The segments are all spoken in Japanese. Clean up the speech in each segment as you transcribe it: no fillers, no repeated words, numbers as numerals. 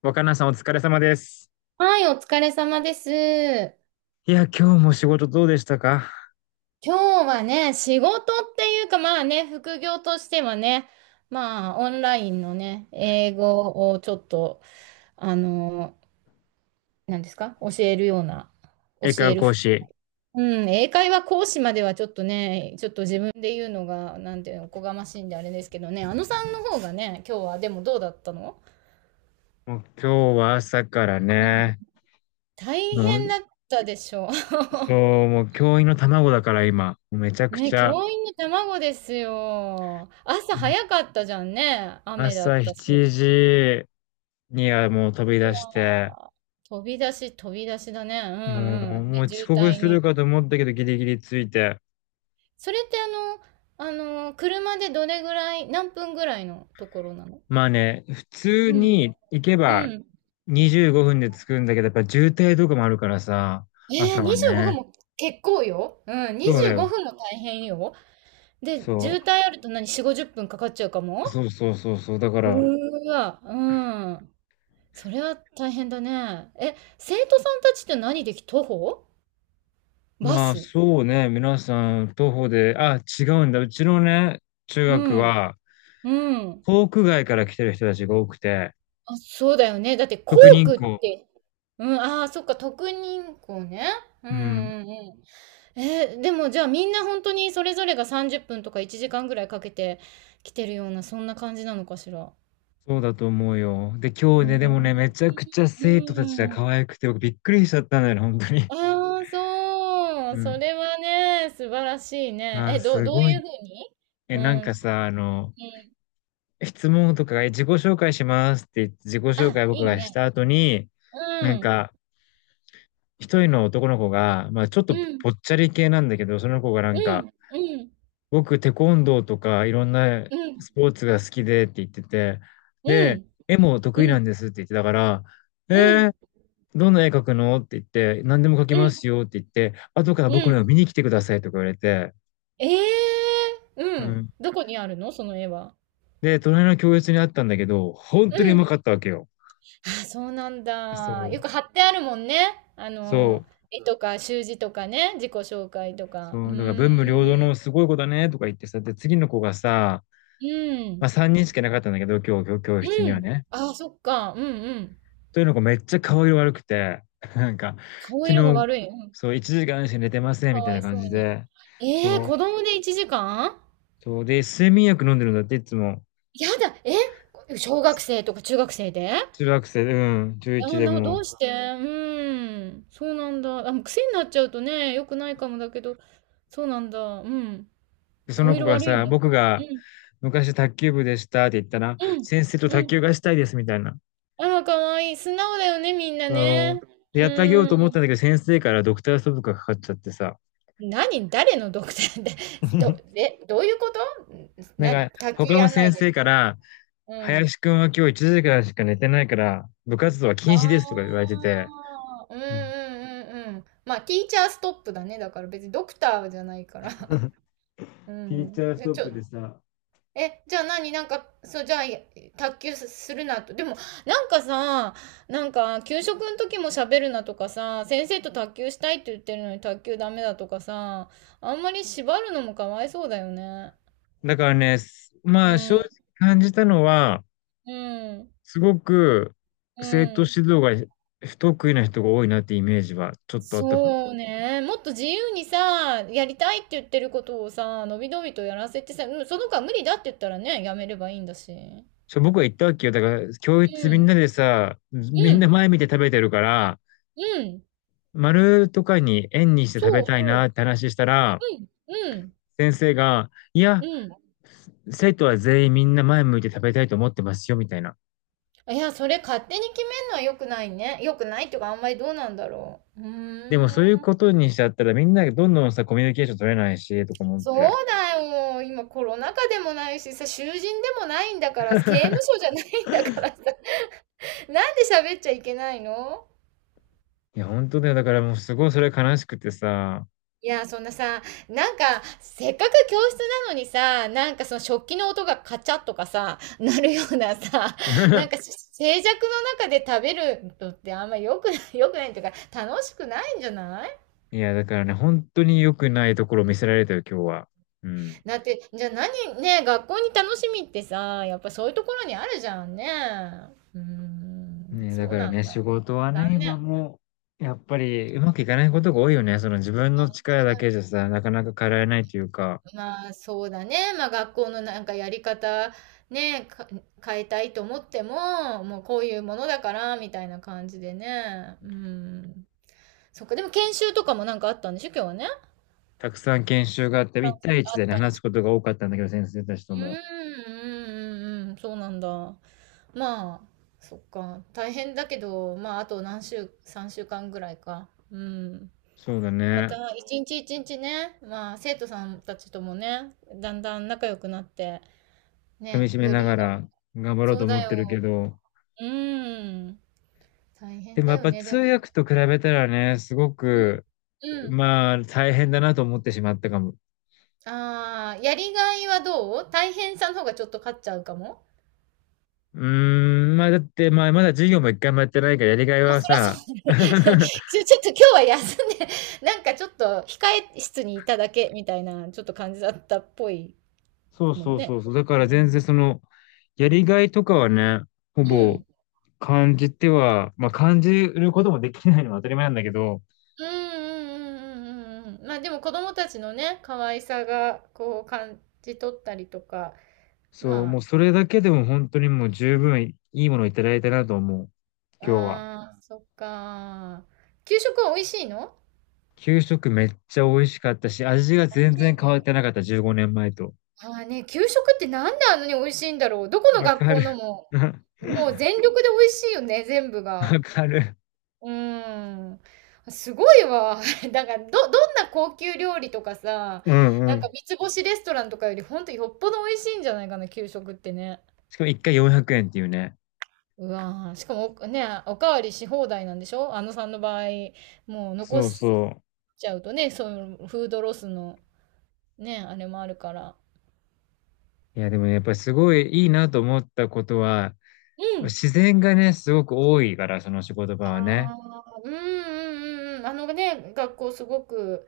若菜さんお疲れ様です。はい、お疲れ様です。いや、今日も仕事どうでしたか？今日はね、仕事っていうか、まあね、副業としてはね、まあ、オンラインのね、英語をちょっと、あの、何ですか、教えるような、教英会話える講ふ、師。うん、英会話講師まではちょっとね、ちょっと自分で言うのが、なんていうの、おこがましいんであれですけどね、あのさんの方がね、今日は、でもどうだったの？もう今日は朝からうん、ね、大も変う、だったでしょう。そう、もう教員の卵だから今、もうめちゃくね、ちゃ、教員の卵ですよ。朝早かったじゃんね。雨だっ朝たし。7時にはもう飛び出して、あー、飛び出しだね。うもんうう、ん。もで、う渋遅刻滞するに。かと思ったけどギリギリついて。それってあの、車でどれぐらい、何分ぐらいのところなの？まあね、普通うん。に行けうばん。25分で着くんだけど、やっぱ渋滞とかもあるからさ、朝は25ね。分も結構よ。うん、そうだ25よ。分も大変よ。で、渋そ滞あると何、4、50分かかっちゃうかう。も？そうそうそうそう。だから、うーわ、うん。それは大変だね。え、生徒さんたちって何でき、徒歩？バまあ、ス。そうね。皆さん、徒歩で、あ、違うんだ。うちのね、中う学ん。は、うん。航空外から来てる人たちが多くて、あ、そうだよね。だって校特に区っこて、うん、ああ、そっか、特任校ね。うんう、うん、うんうん。でもじゃあみんな本当にそれぞれが30分とか1時間ぐらいかけて来てるような、そんな感じなのかしら。そうだと思うよ。で、今う日ね、でもん、ね、めちゃくちゃう生徒たちがん。可愛くて、僕びっくりしちゃったんだよね、本当に。ああ、そう。うそん。れはね、素晴らしいね。あー、え、すどうごいうい。ふうに？え、うなん、んうかん。さ、あの、質問とかが、自己紹介しますって言って、自己紹あ、介僕いいがしね。た後に、うなんん、か、一人の男の子が、まあ、ちょっうとん、ぽっちゃり系なんだけど、その子がなんうん、か、うん、僕、テコンドーとかいろんなうん、スポーツが好きでって言ってて、うで、ん。絵もう得意なん、んですって言ってたから、うえん、ー、どんな絵描くのって言って、何でも描きうまん、すよって言って、後からう僕の絵をん。見に来てくださいとか言われて、ええ、ううん。ん。どこにあるのその絵は？で、隣の教室にあったんだけど、本う当にうまん。かったわけよ。あ、そうなんそだ。う、よく貼ってあるもんね。あその、う、絵とか習字とかね、自己紹介とか。うそう、だからーん。文武両道のすごい子だねとか言ってさ、で、次の子がさ、うまん。あ3人しかいなかったんだけど、今日教室うにん。はね。あ、そっか。うんうん。というのがめっちゃ顔色悪くて、なんか、顔色が昨日、悪い。うん。そう、1時間しか寝てませんかみたいわない感そうじに。で、ええ、そう、子供で1時間？そう、で、睡眠薬飲んでるんだって、いつも。やだ。え、小学生とか中学生で？中学生、うん、あ11あ、でども。うして？うん。そうなんだ。あ、もう癖になっちゃうとね、良くないかもだけど、そうなんだ。うん。でそ顔の子色が悪いんさ、だ。僕うがん、昔卓球部でしたって言ったら、うん、先生とう卓ん。球がしたいですみたいな。あら、可愛いい。素直だよね、みんなそね。う。で、うやってあげようーと思ったん。んだけど、先生からドクターストップがかかっちゃってさ。何？誰のドクターって、どういうこと？ん、何？卓球他のやんな先いで。生から、うん。林くんは今日1時間しか寝てないから、部活動はあ禁止ですとか言われてて、あ、うんううんんうんうん。まあ、ティーチャーストップだね、だから別にドクターじゃないから。うティーチャん。ースで、トッちょプでさ、え、じゃあ何なんか、そう、じゃあ、卓球するなと。でも、なんかさ、なんか、給食の時も喋るなとかさ、先生と卓球したいって言ってるのに卓球ダメだとかさ、あんまり縛るのもかわいそうだよね。だからね、すうまあ正直ん、感じたのは、うん、すごくう生徒指ん。導が不得意な人が多いなってイメージはちょっとあったかも。そうね。もっと自由にさ、やりたいって言ってることをさ、のびのびとやらせてさ、うん、その子は無理だって言ったらね、やめればいいんだし。うそう僕は言ったわけよ。だから教室みんん、なでさ、みうんなん、前見て食べてるから、うん。丸とかに円にして食べそうたいなそって話したら、う。うん、うん、先生が、いや、うん。生徒は全員みんな前向いて食べたいと思ってますよ、みたいな。いや、それ勝手に決めるのは良くないね。良くないっていうか、あんまりどうなんだろう。うでもそういうーん。ことにしちゃったらみんながどんどんさ、コミュニケーション取れないし、とか思っそうて。だよ。今コロナ禍でもないしさ、囚人でもないんだから、刑務所じゃないんだからさ、なんで喋っちゃいけないの？いや、本当だよ。だからもうすごいそれ悲しくてさ。いや、そんなさ、なんか、せっかく教室なのにさ、なんかその食器の音がカチャッとかさ、なるようなさ、なんか 静寂の中で食べるのってあんま良くない、良くないっていうか、楽しくないんじゃない？いや、だからね、本当に良くないところを見せられたよ、今日は。うん。だって、じゃあ何、ね、学校に楽しみってさ、やっぱそういうところにあるじゃんね。うーん、ね、だそうからなんね、仕だ。事はね、残念。今もう、やっぱりうまくいかないことが多いよね。その自分の力違だう。けじゃさ、なかなか変えられないというか、まあ、そうだね。まあ、学校のなんかやり方、ね、変えたいと思っても、もうこういうものだから、みたいな感じでね。うん。そっか、でも研修とかもなんかあったんでしょ、今日はね。たくさん研修があって、ああ、1対1でっね、たり話しすて。ことが多かったんだけど、先生たちとうん、うも。ん、うん、うん、そうなんだ。まあ、そっか。大変だけど、まあ、あと3週間ぐらいか。うん。そうだまね。た、一日一日ね、まあ、生徒さんたちともね、だんだん仲良くなって、噛みね、締めよなりがな、ら頑張ろうそとう思だってるけよ。ど、うん。大で変もだやっよぱね、で通も。訳と比べたらね、すごうん。く、うん。まあ大変だなと思ってしまったかも。ああ、やりがいはどう？大変さの方がちょっと勝っちゃうかも？うーん、まあだってまあまだ授業も一回もやってないからやりがいまあ、はそりゃそさ、うだね。ちょっと今日は休んで、なんかちょっと控え室にいただけみたいな、ちょっと感じだったっぽいそうもんそうね。そうそう。だかうら全ん。然その、やりがいとかはね、ほうぼん。感じては、まあ感じることもできないのは当たり前なんだけど、うんうんうんうんうんうん。まあでも子供たちのね、可愛さがこう感じ取ったりとか。そう、まもうそれだけでも本当にもう十分いいものをいただいたなと思う、あ、今日は。ああ、そっか。給食は美味しいの？給食めっちゃ美味しかったし、味が美味全しいよ然変わっね。てなかった、15年前と。ああね、給食ってなんであんなに美味しいんだろう。どこのわ学か校る。のも、もう全力で美味しいよね、全部が。わかる。うーん。すごいわ。なんかどんな高級料理とかさ、うんうなんかん。三つ星レストランとかよりほんとよっぽど美味しいんじゃないかな、給食ってね。しかも一回400円っていうね。うわー、しかもおかわりし放題なんでしょ、あのさんの場合。もう残そうしそちゃうとね、そういうフードロスのね、あれもあるから。ういや、でもねやっぱりすごいいいなと思ったことは、うん。自然がね、すごく多いから、その仕事場はね。ああ、うんうんうんうん。あのね、学校すごく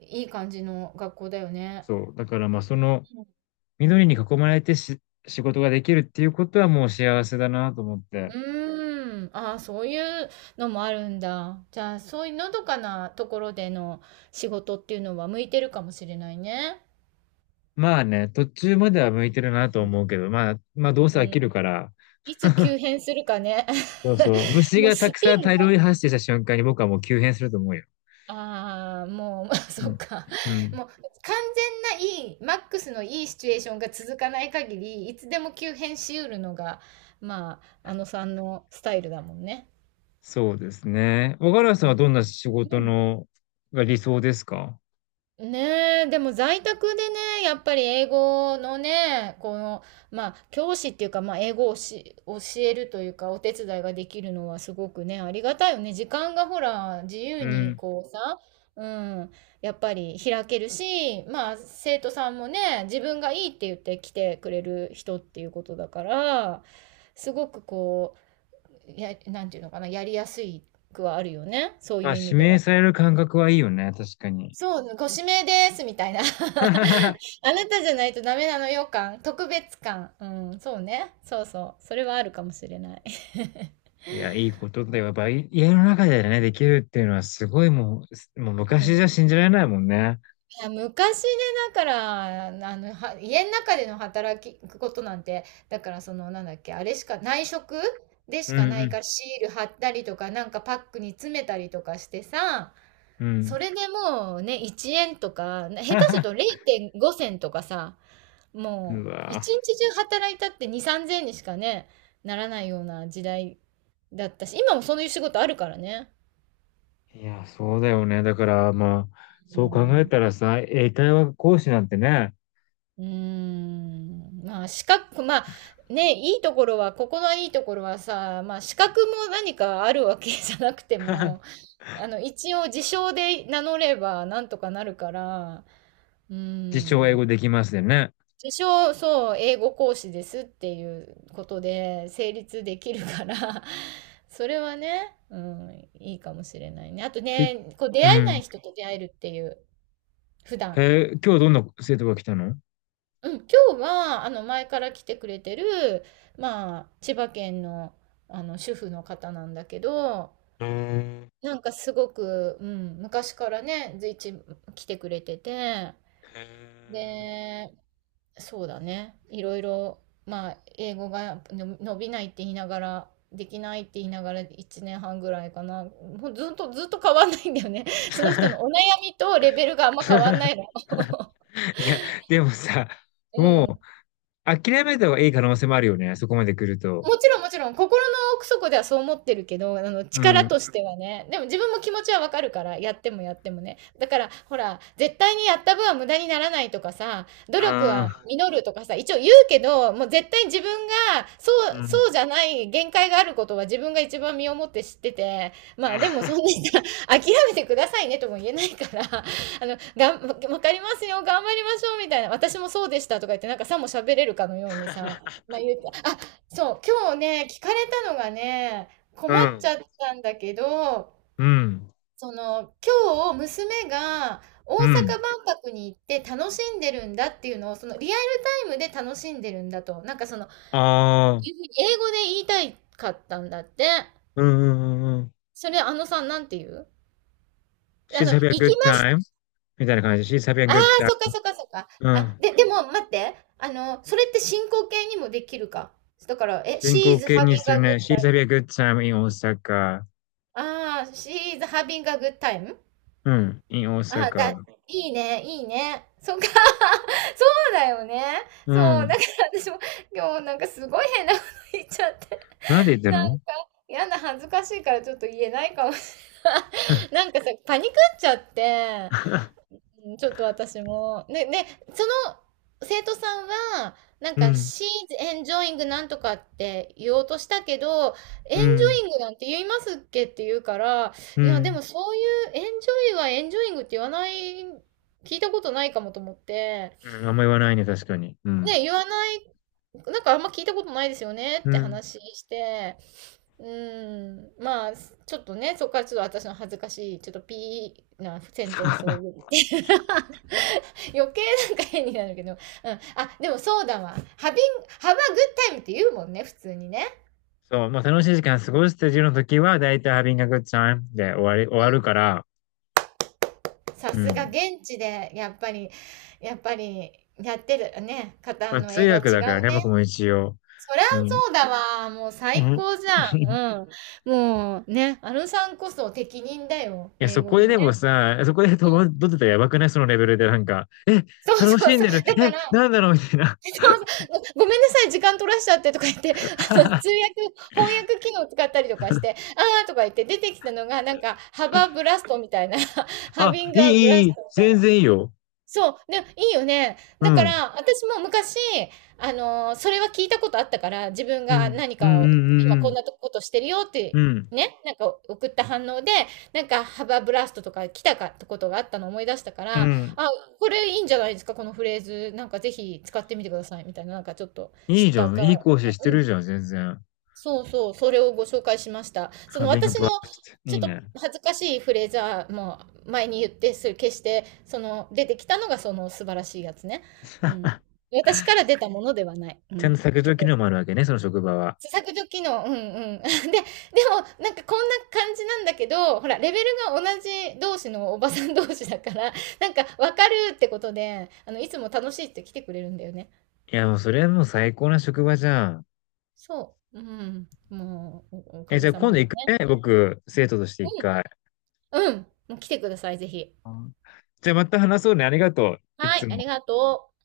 いい感じの学校だよね。そう。だからまあその、緑に囲まれてし仕事ができるっていうことはもう幸せだなと思っうて。ーん。ああ、そういうのもあるんだ。じゃあ、そういうのどかなところでの仕事っていうのは向いてるかもしれないね。まあね、途中までは向いてるなと思うけど、まあどううせ飽きるん。から、いつ急変するかね。そうそう。虫もうがたスくピさんン大量が、に発生した瞬間に僕はもう急変すると思うよ。ああ、もう、うそっん。か。うん。もう完全ないい、マックスのいいシチュエーションが続かない限り、いつでも急変しうるのが、まあ、あのさんのスタイルだもんね。そうですね。若林さんうはどんな仕事ん。のが理想ですか？ねえ、でも在宅でね、やっぱり英語のね、この、まあ、教師っていうか、まあ、英語を教えるというか、お手伝いができるのはすごくね、ありがたいよね。時間がほら、自由うにん。こうさ、うん、やっぱり開けるし、まあ、生徒さんもね、自分がいいって言って来てくれる人っていうことだから、すごくこう、なんていうのかな、やりやすくはあるよね。そういまあ、う意味指で名は。される感覚はいいよね、確かに。そう、ご指名です、みたいな。あ なたじゃないとダメなのよ感、特別感。うん、そうね。そうそう。それはあるかもしれない。いや、いいことだよ。やっぱい家の中でね、できるっていうのはすごいもう、もうう昔ん、じゃい信じられないもんね。や昔ね、だから、あの、家の中でのことなんて、だからその、なんだっけ、あれしか、内職でうしかないかんら、シール貼ったりとか、なんかパックに詰めたりとかしてさ、うん。うそん。れでもうね、1円とか、下手すると 0.5銭とかさ、うもう、わ一日中働いたって2、3000円にしかね、ならないような時代だったし、今もそういう仕事あるからね。いや、そうだよね。だから、まあ、うそう考えん。たらさ、英会話講師なんてね、うーん。まあ、資格、まあ、ね、いいところは、ここのいいところはさ、まあ、資格も何かあるわけじゃなくても、あの、一応、自称で名乗ればなんとかなるから、う自称英語ん。できますよね。自称、そう、英語講師ですっていうことで成立できるから。 それはね、うん、いいかもしれないね。あとひ、ね、こう出う会えなん。い人と出会えるっていう、普段。へえ、今日どんな生徒が来たの？うん、今日は、前から来てくれてる、まあ、千葉県の、主婦の方なんだけど、うーん。なんかすごく、うん、昔からね、随一来てくれてて、で、そうだね。いろいろ、まあ、英語がの伸びないって言いながら、できないって言いながら1年半ぐらいかな。もうずっと変わんないんだよね。その人のお悩みとレベルがあんま変わんな いの。いや、でもさ、うもう、ん。諦めた方がいい可能性もあるよね、そこまで来ると。もちろんもちろん、心の奥底ではそう思ってるけど、う力ん。としてはね。でも自分も気持ちはわかるから、やってもやってもね。だから、ほら、絶対にやった分は無駄にならないとかさ、努力ああ、は実るとかさ、一応言うけど、もう絶対に自分が、そううそうん。じゃない限界があることは自分が一番身をもって知ってて、まあでもそんなにさ、諦めてくださいねとも言えないから、がんわかりますよ、頑張りましょうみたいな、私もそうでしたとか言って、なんかさも喋れるかのようにさ、まあ言うて、あ、そう、今日ね、聞かれたのがね、困うっちん。ゃったんだけど、うん。その、今日娘が大うん。阪万博に行って楽しんでるんだっていうのを、そのリアルタイムで楽しんでるんだと、なんかその、ああ、英語で言いたいかったんだって。うんうんうんうん。それ、あのさん、なんて言うShe's 行 having a き good ました。time？ みたいな感じ。She's having a ああ、good time。 そっかそっかそっか。うあ、ん。で、でも待って。あの、それって進行形にもできるか。だから、え、進 she 行 is having 形にする a good ね。She's time. having a good time in Osaka。 ああ、she is having a good time? うん。in あ、だ Osaka。 いいね、いいね。そっか。そうだよね。うそう、だん。から私も今日なんかすごい変なこと言っちゃって。なんで言 ったなんの？ やな、恥ずかしいからちょっと言えないかもしれない。なんかさ、パニクっちゃって、うん、ちょっと私も。ね、ね、その生徒さんは、なんうか、ん。She's enjoying なんとかって言おうとしたけど、うん。enjoying なんて言いますっけって言うから、ういや、でん。もそういう enjoy は enjoying って言わない、聞いたことないかもと思って、うん、あんま言わないね、確かに。うん。ね、言わない、なんかあんま聞いたことないですよねうってん。話して、うん、まあ、ちょっとね、そこからちょっと私の恥ずかしい、ちょっとピーなセンテンスを言っ て。余計なんか変になるけど。うん。あ、でもそうだわ。ハビン、ハバグッタイムって言うもんね、普通にね。そう、まあ楽しい時間過ごしてるの時は、だいたい having a good time で終わり、終わるから、さうすがん。現地で、やっぱり、やっぱり、やってるね、方まあの通英語は違う訳だからね、僕ね。も一応。そりゃうん。そうだわ。もうう最ん。高じゃ いん。うん。もうね、あのさんこそ適任だよ。や、英そ語こでのでもね。さ、そこでう戸惑ん。ってたらやばくない？そのレベルでなんか、そうそ楽うしんそう。でる。だかえ、ら、なんだろうみたいな。ごめんなさい、時間取らしちゃってとか言って、通訳、翻 訳機能使ったりとかして、ああとか言って出てきたのが、なんか、ハバーブラストみたいな ハあ、ビンいグい、アブいラい、スいトい。みたい全然いいよ。そう、で、いいよね。うだかん。ら、私も昔、それは聞いたことあったから、自分うがん。何うん、うかを、今ん、うこんん、なとことしてるよっうて、ん。ね、なんか送った反応で、なんかハバーブラストとか来たかってことがあったのを思い出したかうん。ら、うん。あ、これいいんじゃないですか、このフレーズ、なんかぜひ使ってみてください、みたいな、なんかちょっと知いいっじゃたん。か、いい講師してねるじゃん、全然。そうそう、それをご紹介しました。その having a 私の blast。 ちいょいっとね。恥ずかしいフレーズはもう前に言ってそれ決して、その出てきたのがその素晴らしいやつね。うん。私から出たものではない。うちゃんん。と削け除機ど、能もあるわけね、その職場は。削除機能、うんうん。で、でもなんかこんな感じなんだけど、ほら、レベルが同じ同士のおばさん同士だから、なんかわかるってことで、いつも楽しいって来てくれるんだよね。いや、もうそれはもう最高な職場じゃん。そう。うん。もう、おおかえ、じげゃあさ今ま度で行ね。くね、僕、生徒として一回。ううん。もう来てください、ぜひ。んじゃあまた話そうね、ありがとう。いはい、つあも。りがとう。